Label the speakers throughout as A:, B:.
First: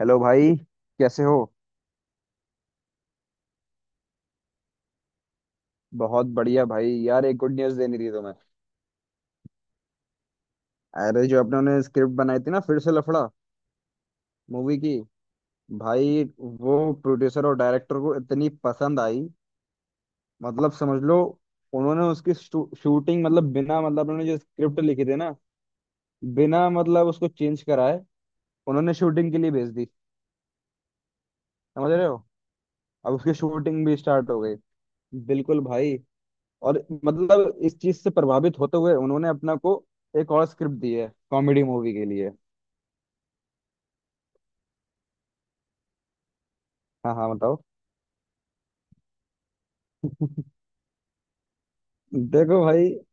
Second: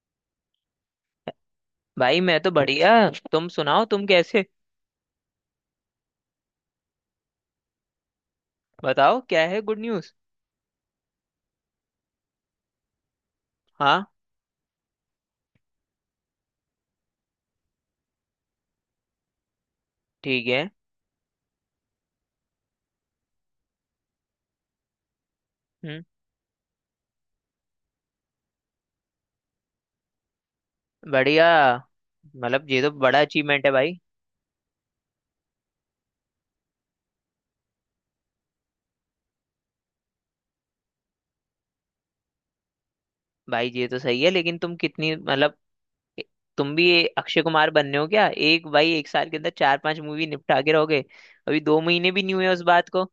A: Hello भाई। कैसे हो?
B: भाई मैं तो बढ़िया। तुम सुनाओ, तुम कैसे?
A: बहुत बढ़िया भाई, यार एक गुड न्यूज़ देनी थी तुम्हें।
B: बताओ क्या है गुड न्यूज़?
A: अरे, जो अपने ने स्क्रिप्ट बनाई थी ना फिर से लफड़ा
B: हाँ।
A: मूवी की। भाई वो प्रोड्यूसर और डायरेक्टर को इतनी पसंद आई।
B: ठीक है।
A: मतलब समझ लो। उन्होंने उसकी शूटिंग, मतलब बिना मतलब उन्होंने जो स्क्रिप्ट लिखी थी ना,
B: हम्म।
A: बिना मतलब उसको चेंज कराए उन्होंने शूटिंग के लिए भेज दी।
B: बढ़िया।
A: समझ रहे हो?
B: मतलब ये तो
A: अब
B: बड़ा
A: उसकी
B: अचीवमेंट है
A: शूटिंग भी
B: भाई।
A: स्टार्ट हो गई। बिल्कुल भाई। और मतलब इस चीज से प्रभावित होते हुए उन्होंने अपना को एक और स्क्रिप्ट दी है कॉमेडी मूवी के लिए।
B: भाई ये तो सही है, लेकिन तुम कितनी मतलब तुम भी ये
A: हाँ हाँ,
B: अक्षय
A: बताओ।
B: कुमार बनने हो क्या? एक भाई, 1 साल के अंदर चार पांच मूवी निपटा के रहोगे? अभी 2 महीने भी नहीं हुए
A: देखो
B: उस बात
A: भाई,
B: को।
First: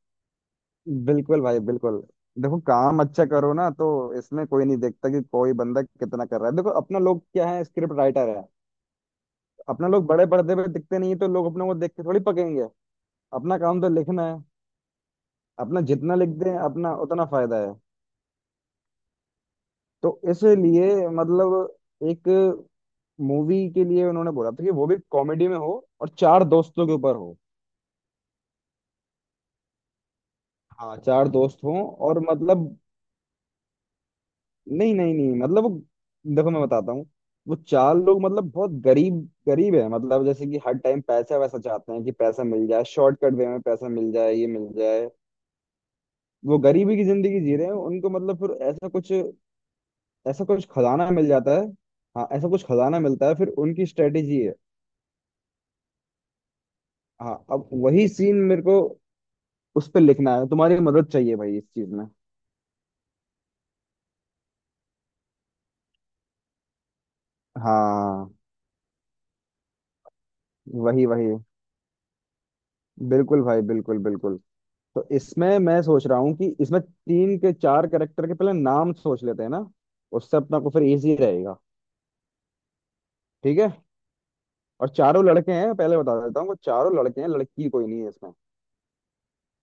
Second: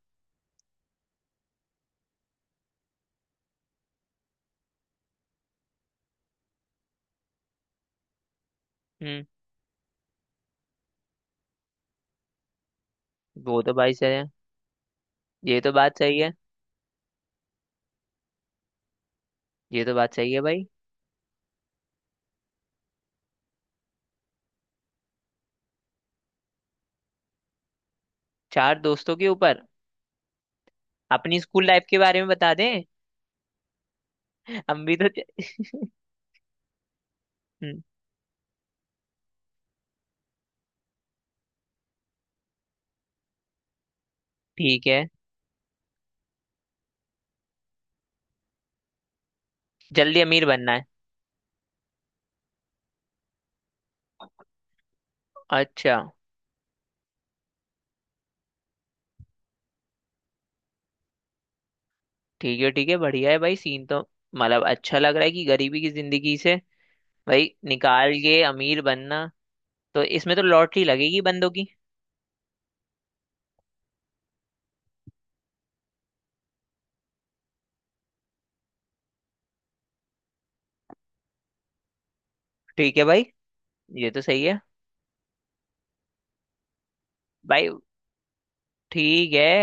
A: बिल्कुल भाई बिल्कुल। देखो काम अच्छा करो ना तो इसमें कोई नहीं देखता कि कोई बंदा कितना कर रहा है। देखो अपना लोग क्या है, स्क्रिप्ट राइटर है।
B: हम्म।
A: अपना लोग बड़े पर्दे पे दिखते नहीं है तो लोग अपने को देख के थोड़ी पकेंगे। अपना
B: वो तो
A: काम तो
B: भाई सही
A: लिखना
B: है।
A: है।
B: ये तो
A: अपना
B: बात
A: जितना
B: सही
A: लिख
B: है।
A: दें अपना उतना फायदा है।
B: ये तो बात
A: तो
B: सही है भाई।
A: इसलिए मतलब एक मूवी के लिए उन्होंने बोला था कि वो भी कॉमेडी में हो और चार दोस्तों के ऊपर हो।
B: चार दोस्तों के ऊपर।
A: हाँ चार
B: अपनी
A: दोस्त
B: स्कूल
A: हों
B: लाइफ के बारे
A: और
B: में बता
A: मतलब,
B: दें? हम
A: नहीं
B: भी तो
A: नहीं नहीं, मतलब वो देखो मैं बताता हूँ। वो
B: हम्म,
A: चार लोग मतलब बहुत गरीब। गरीब है, मतलब जैसे कि हर टाइम पैसा वैसा चाहते हैं कि पैसा मिल जाए, शॉर्टकट वे में पैसा मिल जाए, ये मिल
B: ठीक है।
A: जाए। वो गरीबी की जिंदगी जी रहे हैं, उनको मतलब फिर ऐसा कुछ,
B: जल्दी
A: ऐसा
B: अमीर
A: कुछ
B: बनना है।
A: खजाना मिल जाता है। हाँ, ऐसा कुछ खजाना मिलता है फिर उनकी स्ट्रेटेजी है।
B: अच्छा।
A: हाँ, अब वही सीन मेरे को उस पर लिखना है, तुम्हारी मदद चाहिए भाई इस चीज में।
B: ठीक है ठीक है, बढ़िया है भाई। सीन तो मतलब अच्छा लग रहा है कि गरीबी की जिंदगी से भाई निकाल
A: हाँ
B: के अमीर बनना, तो इसमें तो लॉटरी
A: वही
B: लगेगी
A: वही,
B: बंदों की।
A: बिल्कुल भाई बिल्कुल बिल्कुल। तो इसमें मैं सोच रहा हूँ कि इसमें तीन के चार करेक्टर के पहले नाम सोच लेते हैं ना, उससे अपना को फिर इजी रहेगा।
B: ठीक है भाई।
A: ठीक है।
B: ये तो सही है
A: और चारों लड़के हैं, पहले बता देता हूँ, वो चारों लड़के हैं,
B: भाई।
A: लड़की कोई नहीं है इसमें।
B: ठीक है।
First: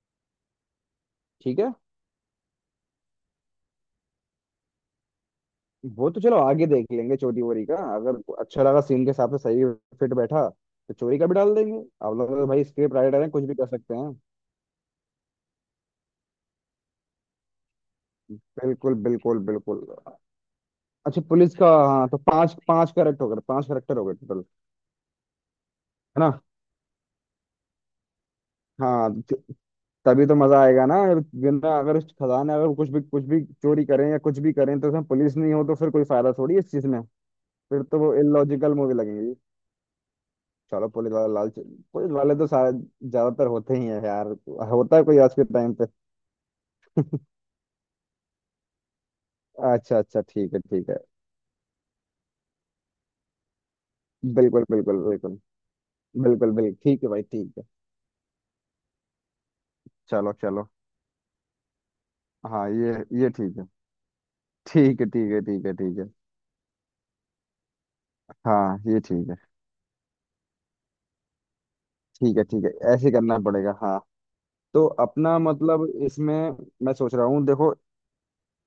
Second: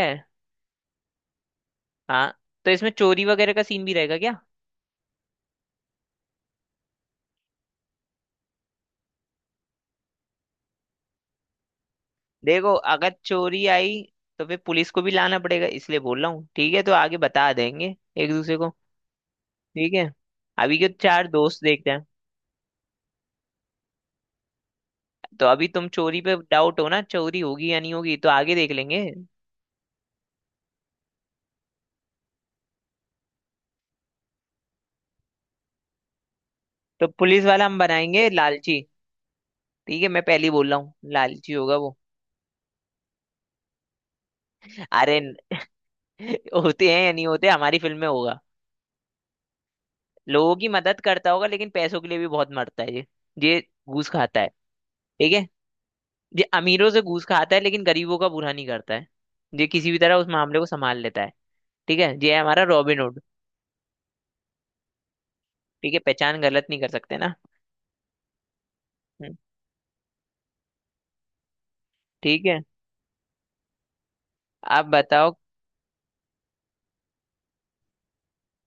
A: ठीक है।
B: हाँ, तो इसमें चोरी वगैरह का सीन भी रहेगा क्या?
A: वो तो चलो आगे देख लेंगे, चोरी वोरी का अगर अच्छा लगा सीन के हिसाब से सही फिट बैठा तो चोरी का भी डाल देंगे। आप लोग तो भाई
B: देखो,
A: स्क्रिप्ट
B: अगर
A: राइटर हैं, कुछ भी
B: चोरी
A: कर सकते
B: आई
A: हैं।
B: तो फिर पुलिस को भी लाना पड़ेगा, इसलिए बोल रहा हूँ। ठीक है, तो आगे बता देंगे एक दूसरे को।
A: बिल्कुल बिल्कुल बिल्कुल।
B: ठीक है। अभी के
A: अच्छा
B: चार
A: पुलिस
B: दोस्त
A: का,
B: देखते हैं।
A: हाँ तो पांच पांच करेक्ट हो गए, पांच करेक्टर हो गए टोटल,
B: तो अभी तुम चोरी
A: है ना?
B: पे डाउट हो ना, चोरी होगी या नहीं होगी, तो आगे देख लेंगे।
A: हाँ तो तभी तो मजा आएगा ना, अगर- वरना अगर उस खदान में अगर कुछ भी कुछ भी चोरी करें या कुछ भी करें तो उसमें पुलिस नहीं हो तो फिर कोई फायदा थोड़ी है इस चीज में।
B: तो पुलिस वाला हम
A: फिर तो वो
B: बनाएंगे
A: इलॉजिकल
B: लालची।
A: मूवी लगेगी।
B: ठीक है, मैं पहले ही बोल रहा
A: चलो
B: हूँ
A: पुलिस वाला
B: लालची
A: लालच,
B: होगा वो।
A: पुलिस वाले तो शायद ज्यादातर होते ही है यार। होता है कोई
B: अरे
A: आज के टाइम पे?
B: होते हैं या नहीं होते, हमारी फिल्म में होगा।
A: अच्छा अच्छा, ठीक
B: लोगों
A: है
B: की
A: ठीक है।
B: मदद करता होगा, लेकिन पैसों के लिए भी बहुत मरता है ये। ये घूस खाता है।
A: बिल्कुल बिल्कुल
B: ठीक
A: बिल्कुल
B: है। ये
A: बिल्कुल बिल्कुल।
B: अमीरों से
A: ठीक है भाई
B: घूस खाता
A: ठीक
B: है,
A: है।
B: लेकिन गरीबों का बुरा नहीं करता है। ये किसी भी तरह उस
A: चलो
B: मामले को
A: चलो।
B: संभाल लेता है। ठीक है, ये है हमारा
A: हाँ ये
B: रॉबिन हुड।
A: ये ठीक है। ठीक है ठीक है ठीक है
B: ठीक है,
A: ठीक है।
B: पहचान गलत नहीं कर सकते ना।
A: हाँ ये ठीक
B: हम्म,
A: है। ठीक है
B: ठीक है।
A: ठीक है, ऐसे ही करना पड़ेगा हाँ।
B: आप
A: तो
B: बताओ।
A: अपना मतलब इसमें मैं सोच रहा हूँ, देखो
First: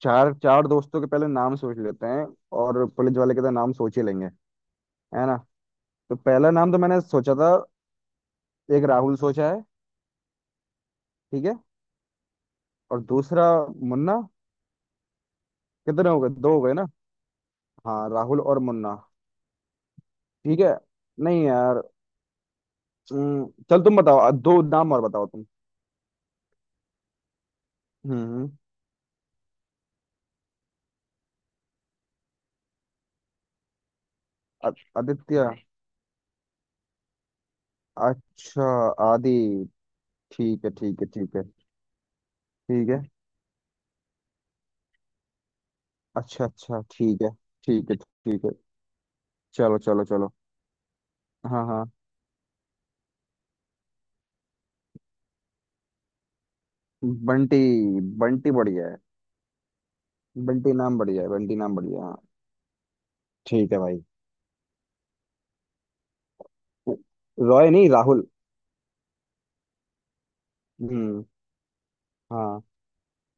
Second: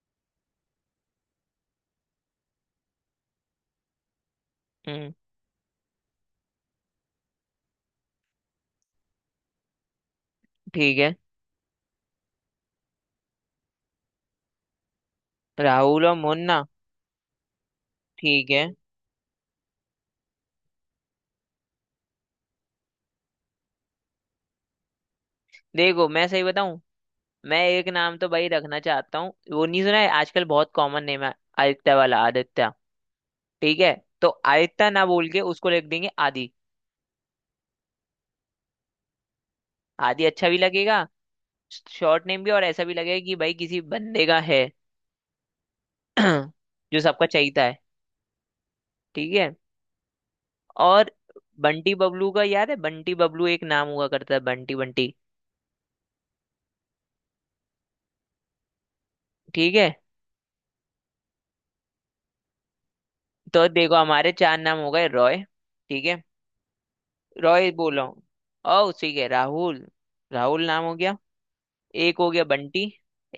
A: चार चार दोस्तों के पहले नाम सोच लेते हैं और पुलिस वाले के तो नाम सोच ही लेंगे,
B: हम्म,
A: है ना? तो पहला नाम तो मैंने सोचा था, एक राहुल सोचा है।
B: ठीक है।
A: ठीक है। और दूसरा मुन्ना।
B: राहुल
A: कितने
B: और
A: हो गए, दो हो
B: मुन्ना।
A: गए ना? हाँ राहुल
B: ठीक
A: और
B: है।
A: मुन्ना। ठीक है। नहीं यार। चल तुम बताओ, दो नाम और बताओ तुम।
B: देखो, मैं सही बताऊं, मैं एक नाम तो भाई
A: हम्म
B: रखना चाहता हूँ, वो नहीं सुना है, आजकल बहुत कॉमन नेम है। आदित्य वाला आदित्य। ठीक है। तो आदित्य ना बोल के
A: आदित्य।
B: उसको लिख देंगे आदि।
A: अच्छा आदि।
B: आदि अच्छा भी
A: ठीक है
B: लगेगा,
A: ठीक है ठीक है
B: शॉर्ट नेम भी, और ऐसा
A: ठीक
B: भी
A: है।
B: लगेगा कि भाई किसी बंदे का है।
A: अच्छा अच्छा
B: जो
A: ठीक
B: सबका
A: है।
B: चाहता है।
A: ठीक है ठीक है।
B: ठीक है।
A: चलो चलो चलो।
B: और
A: हाँ हाँ।
B: बंटी बबलू का याद है? बंटी बबलू, एक नाम हुआ करता है, बंटी। बंटी
A: बंटी, बंटी बढ़िया है।
B: ठीक है।
A: बंटी नाम बढ़िया है, बंटी नाम बढ़िया है, हाँ।
B: तो
A: ठीक है
B: देखो
A: भाई।
B: हमारे चार नाम हो गए। रॉय। ठीक है। रॉय
A: रॉय नहीं,
B: बोला हूँ।
A: राहुल।
B: और उसी के राहुल, राहुल नाम हो गया।
A: हम्म।
B: एक हो गया
A: हाँ।
B: बंटी,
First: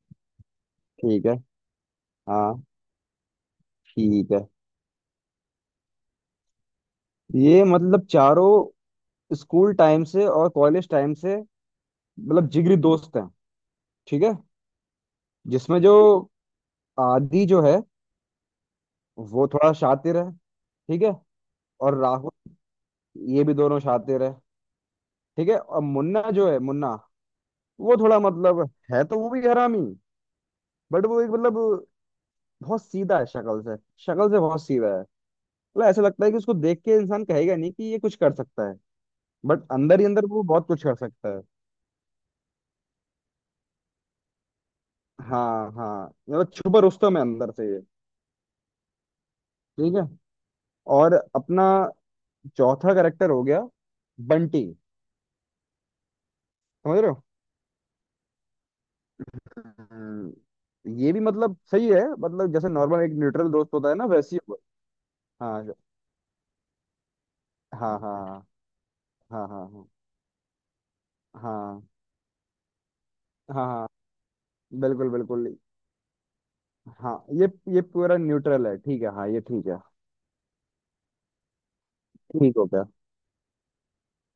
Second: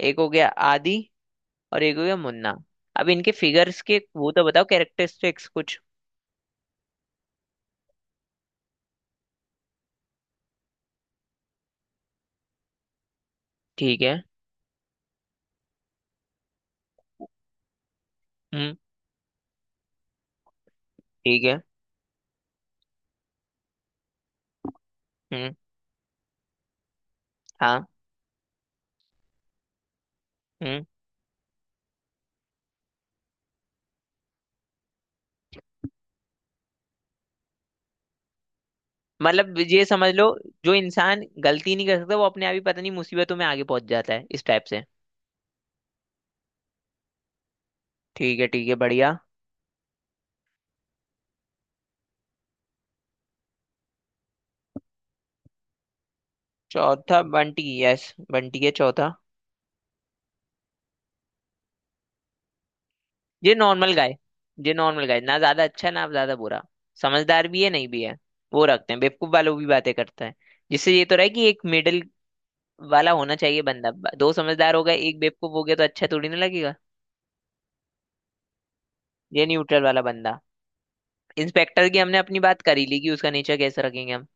B: एक हो गया आदि,
A: ठीक है।
B: और एक हो गया मुन्ना।
A: हाँ।
B: अब इनके फिगर्स के
A: ठीक
B: वो तो
A: है।
B: बताओ, कैरेक्टरिस्टिक्स कुछ।
A: ये मतलब चारों स्कूल टाइम से और कॉलेज टाइम से मतलब जिगरी दोस्त हैं।
B: ठीक है।
A: ठीक है। जिसमें जो आदि जो है,
B: हम्म।
A: वो थोड़ा शातिर है। ठीक है।
B: ठीक है।
A: और राहुल, ये भी दोनों शातिर है। ठीक
B: हम्म।
A: है। और मुन्ना जो है, मुन्ना
B: हाँ।
A: वो थोड़ा मतलब है तो वो भी हरामी,
B: हम्म।
A: बट वो एक मतलब बहुत सीधा है शक्ल से। शक्ल से बहुत सीधा है। मतलब ऐसा लगता है कि उसको देख के इंसान कहेगा नहीं कि ये कुछ कर सकता है।
B: मतलब
A: बट
B: ये
A: अंदर ही
B: समझ लो,
A: अंदर वो बहुत
B: जो
A: कुछ कर
B: इंसान
A: सकता है।
B: गलती नहीं कर सकता वो अपने आप ही पता नहीं मुसीबतों में आगे पहुंच जाता है, इस टाइप से।
A: हाँ हाँ, मतलब छुपा रुस्तम है अंदर से ये।
B: ठीक है ठीक है, बढ़िया।
A: ठीक है। और अपना चौथा करेक्टर हो गया, बंटी। समझ रहे
B: चौथा
A: हो?
B: बंटी, यस। बंटी है चौथा।
A: हम्म, ये भी मतलब सही है, मतलब जैसे नॉर्मल एक न्यूट्रल
B: ये
A: दोस्त होता
B: नॉर्मल
A: है ना
B: गाय।
A: वैसे ही।
B: ये नॉर्मल गाय, ना ज्यादा
A: हाँ
B: अच्छा ना ज्यादा बुरा। समझदार भी है, नहीं
A: हाँ
B: भी है।
A: हाँ।
B: वो रखते हैं, बेवकूफ
A: हाँ हाँ
B: वालों भी
A: हाँ।
B: बातें करता है। जिससे ये तो रहे कि
A: हाँ
B: एक
A: हाँ
B: मिडिल वाला होना चाहिए
A: हाँ, हाँ,
B: बंदा। दो समझदार हो गए,
A: बिल्कुल
B: एक
A: बिल्कुल।
B: बेवकूफ हो गया तो अच्छा थोड़ी ना लगेगा।
A: हाँ ये पूरा न्यूट्रल है। ठीक है। हाँ ये
B: ये
A: ठीक है।
B: न्यूट्रल वाला बंदा। इंस्पेक्टर की हमने अपनी
A: ठीक
B: बात
A: हो गया।
B: करी ली कि उसका नेचर कैसे रखेंगे हम।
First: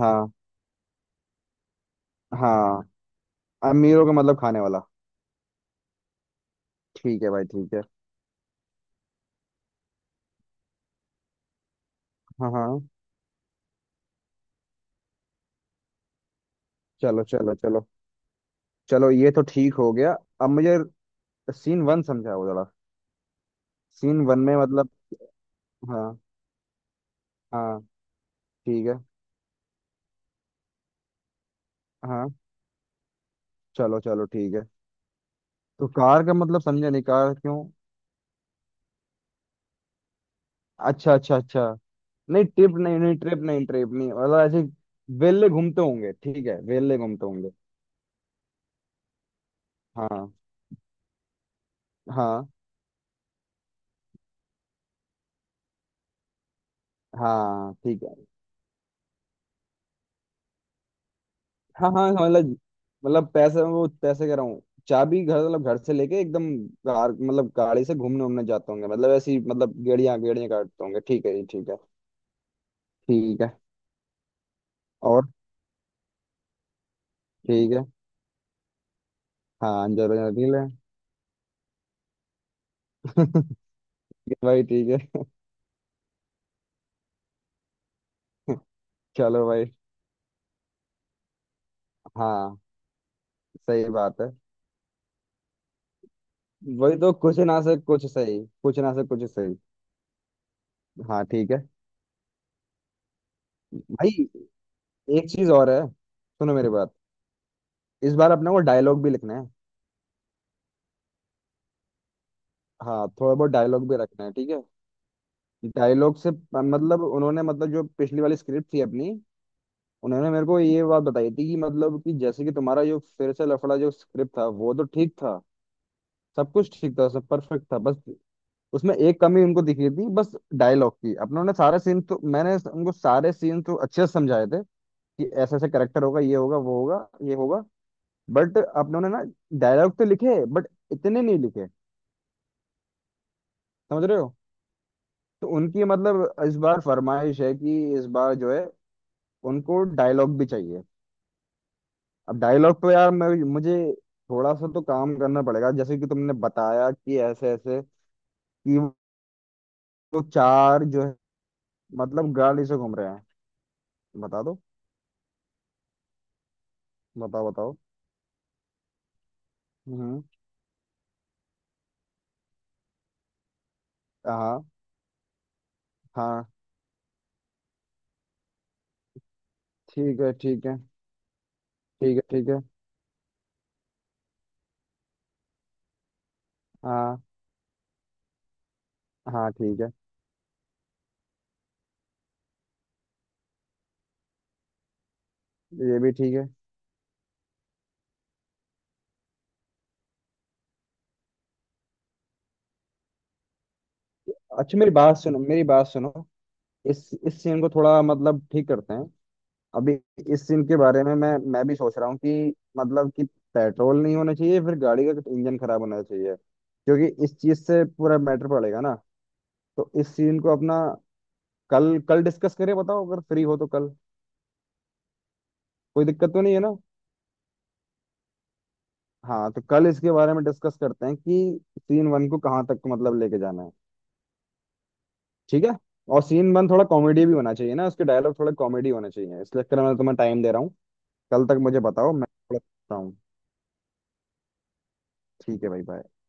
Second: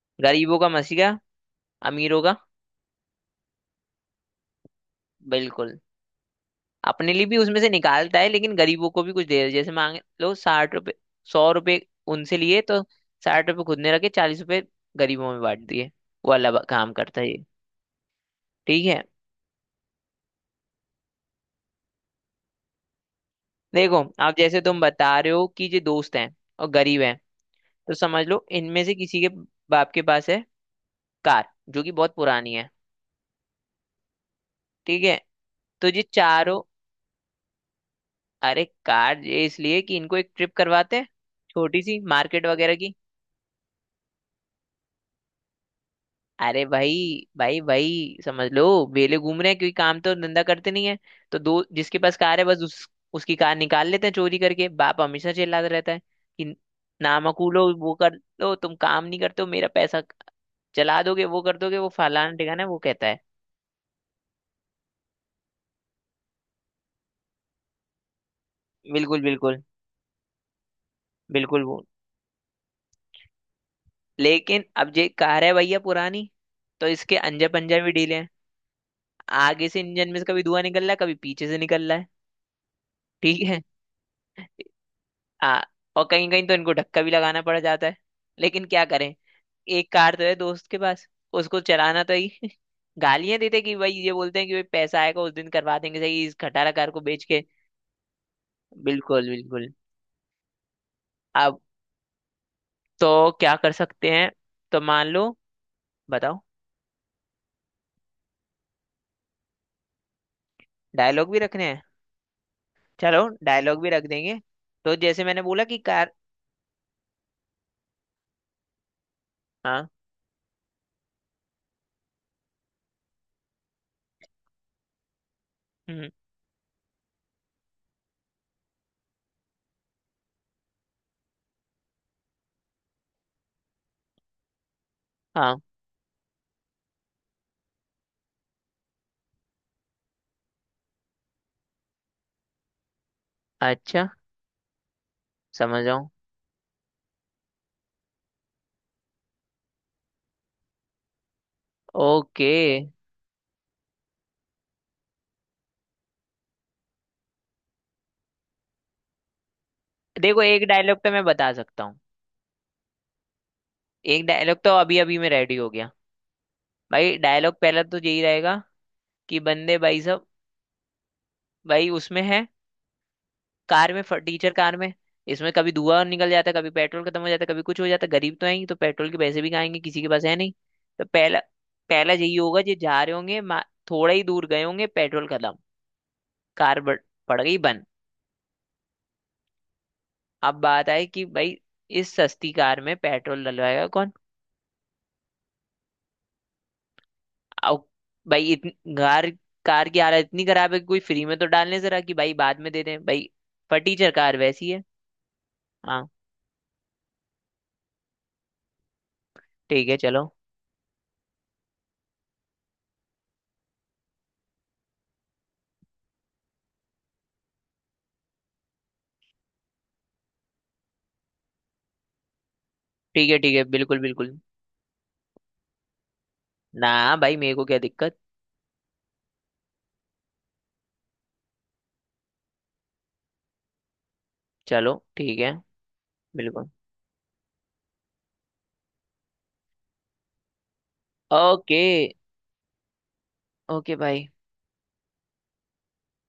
A: हाँ।
B: गरीबों का मसीहा, अमीरों का।
A: हाँ, अमीरों का मतलब खाने वाला।
B: बिल्कुल। अपने
A: ठीक
B: लिए
A: है
B: भी
A: भाई
B: उसमें से
A: ठीक है।
B: निकालता है, लेकिन गरीबों को भी कुछ दे रहा है। जैसे मांग लो 60 रुपए, 100 रुपए उनसे
A: हाँ
B: लिए तो
A: हाँ।
B: 60 रुपए खुद ने रखे, 40 रुपए गरीबों में बांट दिए। वो अलग काम करता
A: चलो
B: है ये।
A: चलो चलो।
B: ठीक है।
A: चलो ये तो ठीक हो गया। अब मुझे सीन वन समझाओ जरा।
B: देखो,
A: सीन
B: आप
A: वन में
B: जैसे तुम
A: मतलब,
B: बता रहे हो कि ये दोस्त
A: हाँ
B: हैं और गरीब हैं,
A: हाँ।
B: तो समझ लो इनमें
A: ठीक है।
B: से किसी के बाप के पास है कार जो कि बहुत
A: हाँ।
B: पुरानी है।
A: चलो चलो ठीक है।
B: ठीक है।
A: तो
B: तो ये
A: कार का मतलब
B: चारों,
A: समझा नहीं, कार क्यों?
B: अरे कार ये इसलिए कि इनको एक ट्रिप करवाते हैं,
A: अच्छा अच्छा अच्छा।
B: छोटी सी
A: नहीं
B: मार्केट वगैरह
A: ट्रिप
B: की।
A: नहीं, नहीं ट्रिप नहीं, ट्रिप नहीं, मतलब ऐसे वेले घूमते होंगे, ठीक है,
B: अरे भाई,
A: वेले घूमते होंगे।
B: भाई भाई, समझ लो वेले घूम रहे हैं, क्योंकि काम तो
A: हाँ
B: धंधा करते नहीं है। तो दो जिसके पास कार है
A: हाँ
B: बस उस उसकी कार निकाल लेते हैं चोरी करके। बाप हमेशा चिल्लाता रहता है कि नामकूल हो,
A: हाँ।
B: वो
A: ठीक है।
B: कर दो, तुम काम नहीं करते हो, मेरा पैसा जला दोगे, वो कर दोगे, वो
A: हाँ हाँ,
B: फलाना
A: मतलब
B: ठिकाना है, वो कहता है।
A: मतलब पैसे, वो पैसे कह रहा हूँ। चाबी घर मतलब घर से लेके एकदम कार मतलब गाड़ी से घूमने उमने जाते होंगे, मतलब
B: बिल्कुल
A: ऐसी
B: बिल्कुल
A: मतलब गेड़िया गेड़िया काटते होंगे, ठीक है जी
B: बिल्कुल
A: ठीक है।
B: वो।
A: ठीक है,
B: लेकिन अब ये
A: और।
B: कार है भैया पुरानी, तो इसके अंजा
A: ठीक
B: पंजा
A: है।
B: भी ढीले हैं। आगे से
A: हाँ
B: इंजन
A: जरूर
B: में से
A: जरूर
B: कभी
A: निकले।
B: धुआं निकल रहा है, कभी पीछे से निकल रहा है। ठीक है।
A: ये भाई ठीक है।
B: आ, और कहीं कहीं तो इनको धक्का भी लगाना पड़ जाता है, लेकिन क्या करें?
A: चलो भाई।
B: एक कार तो है दोस्त के पास, उसको चलाना तो ही
A: हाँ।
B: गालियां देते कि
A: सही
B: भाई, ये
A: बात है,
B: बोलते हैं कि भाई पैसा आएगा उस दिन करवा देंगे सही इस खटारा कार
A: वही
B: को
A: तो,
B: बेच
A: कुछ
B: के।
A: ना से कुछ सही, कुछ ना से कुछ
B: बिल्कुल
A: सही।
B: बिल्कुल।
A: हाँ ठीक
B: अब
A: है
B: तो क्या कर सकते
A: भाई।
B: हैं? तो मान लो।
A: एक चीज और है,
B: बताओ।
A: सुनो मेरी बात। इस बार अपने को डायलॉग भी लिखना है।
B: डायलॉग भी रखने हैं।
A: हाँ
B: चलो
A: थोड़ा बहुत
B: डायलॉग
A: डायलॉग
B: भी
A: भी
B: रख
A: रखना है,
B: देंगे।
A: ठीक है।
B: तो जैसे मैंने बोला कि कार।
A: डायलॉग से मतलब उन्होंने, मतलब जो पिछली वाली स्क्रिप्ट थी अपनी,
B: हाँ।
A: उन्होंने मेरे को ये बात बताई थी कि मतलब कि जैसे कि तुम्हारा जो फिर से लफड़ा जो स्क्रिप्ट था वो तो ठीक था,
B: हम्म,
A: सब कुछ ठीक था, सब परफेक्ट था, बस उसमें एक कमी उनको दिखी थी, बस डायलॉग की। अपने उन्होंने सारे सीन तो, मैंने उनको सारे सीन तो अच्छे से समझाए थे कि ऐसे
B: हाँ।
A: ऐसे करेक्टर होगा, ये होगा, वो होगा, ये होगा, बट अपनों ने ना डायलॉग तो लिखे बट इतने नहीं लिखे। समझ
B: अच्छा।
A: रहे हो? तो
B: समझ
A: उनकी
B: रहा हूँ।
A: मतलब इस बार फरमाइश है कि इस बार जो है, उनको डायलॉग भी चाहिए। अब
B: ओके।
A: डायलॉग पे यार, मैं मुझे थोड़ा सा तो काम करना पड़ेगा, जैसे कि तुमने बताया कि ऐसे ऐसे, कि वो
B: देखो, एक
A: चार
B: डायलॉग
A: जो
B: तो
A: है
B: मैं बता सकता हूँ।
A: मतलब गाड़ी से घूम रहे हैं।
B: एक
A: बता
B: डायलॉग
A: दो।
B: तो अभी अभी में रेडी हो गया। भाई
A: बताओ
B: डायलॉग
A: बताओ।
B: पहला तो यही रहेगा कि बंदे भाई
A: हम्म।
B: सब, भाई उसमें है कार में, फटीचर
A: हाँ
B: कार में, इसमें कभी धुआं निकल जाता
A: हाँ।
B: है, कभी पेट्रोल खत्म हो जाता है, कभी कुछ हो जाता है, गरीब तो हैं ही तो पेट्रोल के पैसे भी खाएंगे, किसी के
A: ठीक
B: पास
A: है
B: है नहीं।
A: ठीक है।
B: तो पहला पहला
A: ठीक है
B: यही
A: ठीक है।
B: होगा, जो जा रहे होंगे, थोड़ा ही दूर गए होंगे पेट्रोल खत्म, कार
A: हाँ
B: पड़ गई बंद।
A: हाँ, ठीक है।
B: अब बात आई कि भाई इस सस्ती कार में पेट्रोल डलवाएगा कौन?
A: ये भी ठीक है।
B: अब भाई इतनी कार कार की हालत इतनी खराब है कि कोई फ्री में तो डालने जरा कि भाई बाद में दे दें भाई, फटीचर कार वैसी
A: अच्छा
B: है।
A: मेरी बात सुनो, मेरी बात
B: हाँ
A: सुनो। इस सीन को थोड़ा मतलब ठीक करते हैं
B: ठीक
A: अभी।
B: है। चलो
A: इस सीन के बारे में मैं भी सोच रहा हूँ कि मतलब कि पेट्रोल नहीं होना चाहिए, फिर गाड़ी का इंजन खराब होना चाहिए क्योंकि इस चीज से पूरा मैटर पड़ेगा ना। तो इस सीन को अपना कल कल डिस्कस करें, बताओ अगर
B: ठीक है
A: फ्री
B: ठीक
A: हो
B: है।
A: तो कल।
B: बिल्कुल बिल्कुल।
A: कोई दिक्कत तो नहीं है ना?
B: ना भाई, मेरे को क्या दिक्कत।
A: हाँ तो कल इसके बारे में डिस्कस करते हैं कि सीन वन को कहाँ तक मतलब लेके जाना है।
B: चलो ठीक है।
A: ठीक है। और सीन वन
B: बिल्कुल।
A: थोड़ा कॉमेडी भी होना चाहिए ना, उसके डायलॉग थोड़ा कॉमेडी होना चाहिए, इसलिए मैं तुम्हें टाइम दे रहा हूँ। कल तक
B: ओके।
A: मुझे बताओ, मैं थोड़ा सोचता हूँ।
B: ओके भाई।
A: ठीक है भाई, बाय।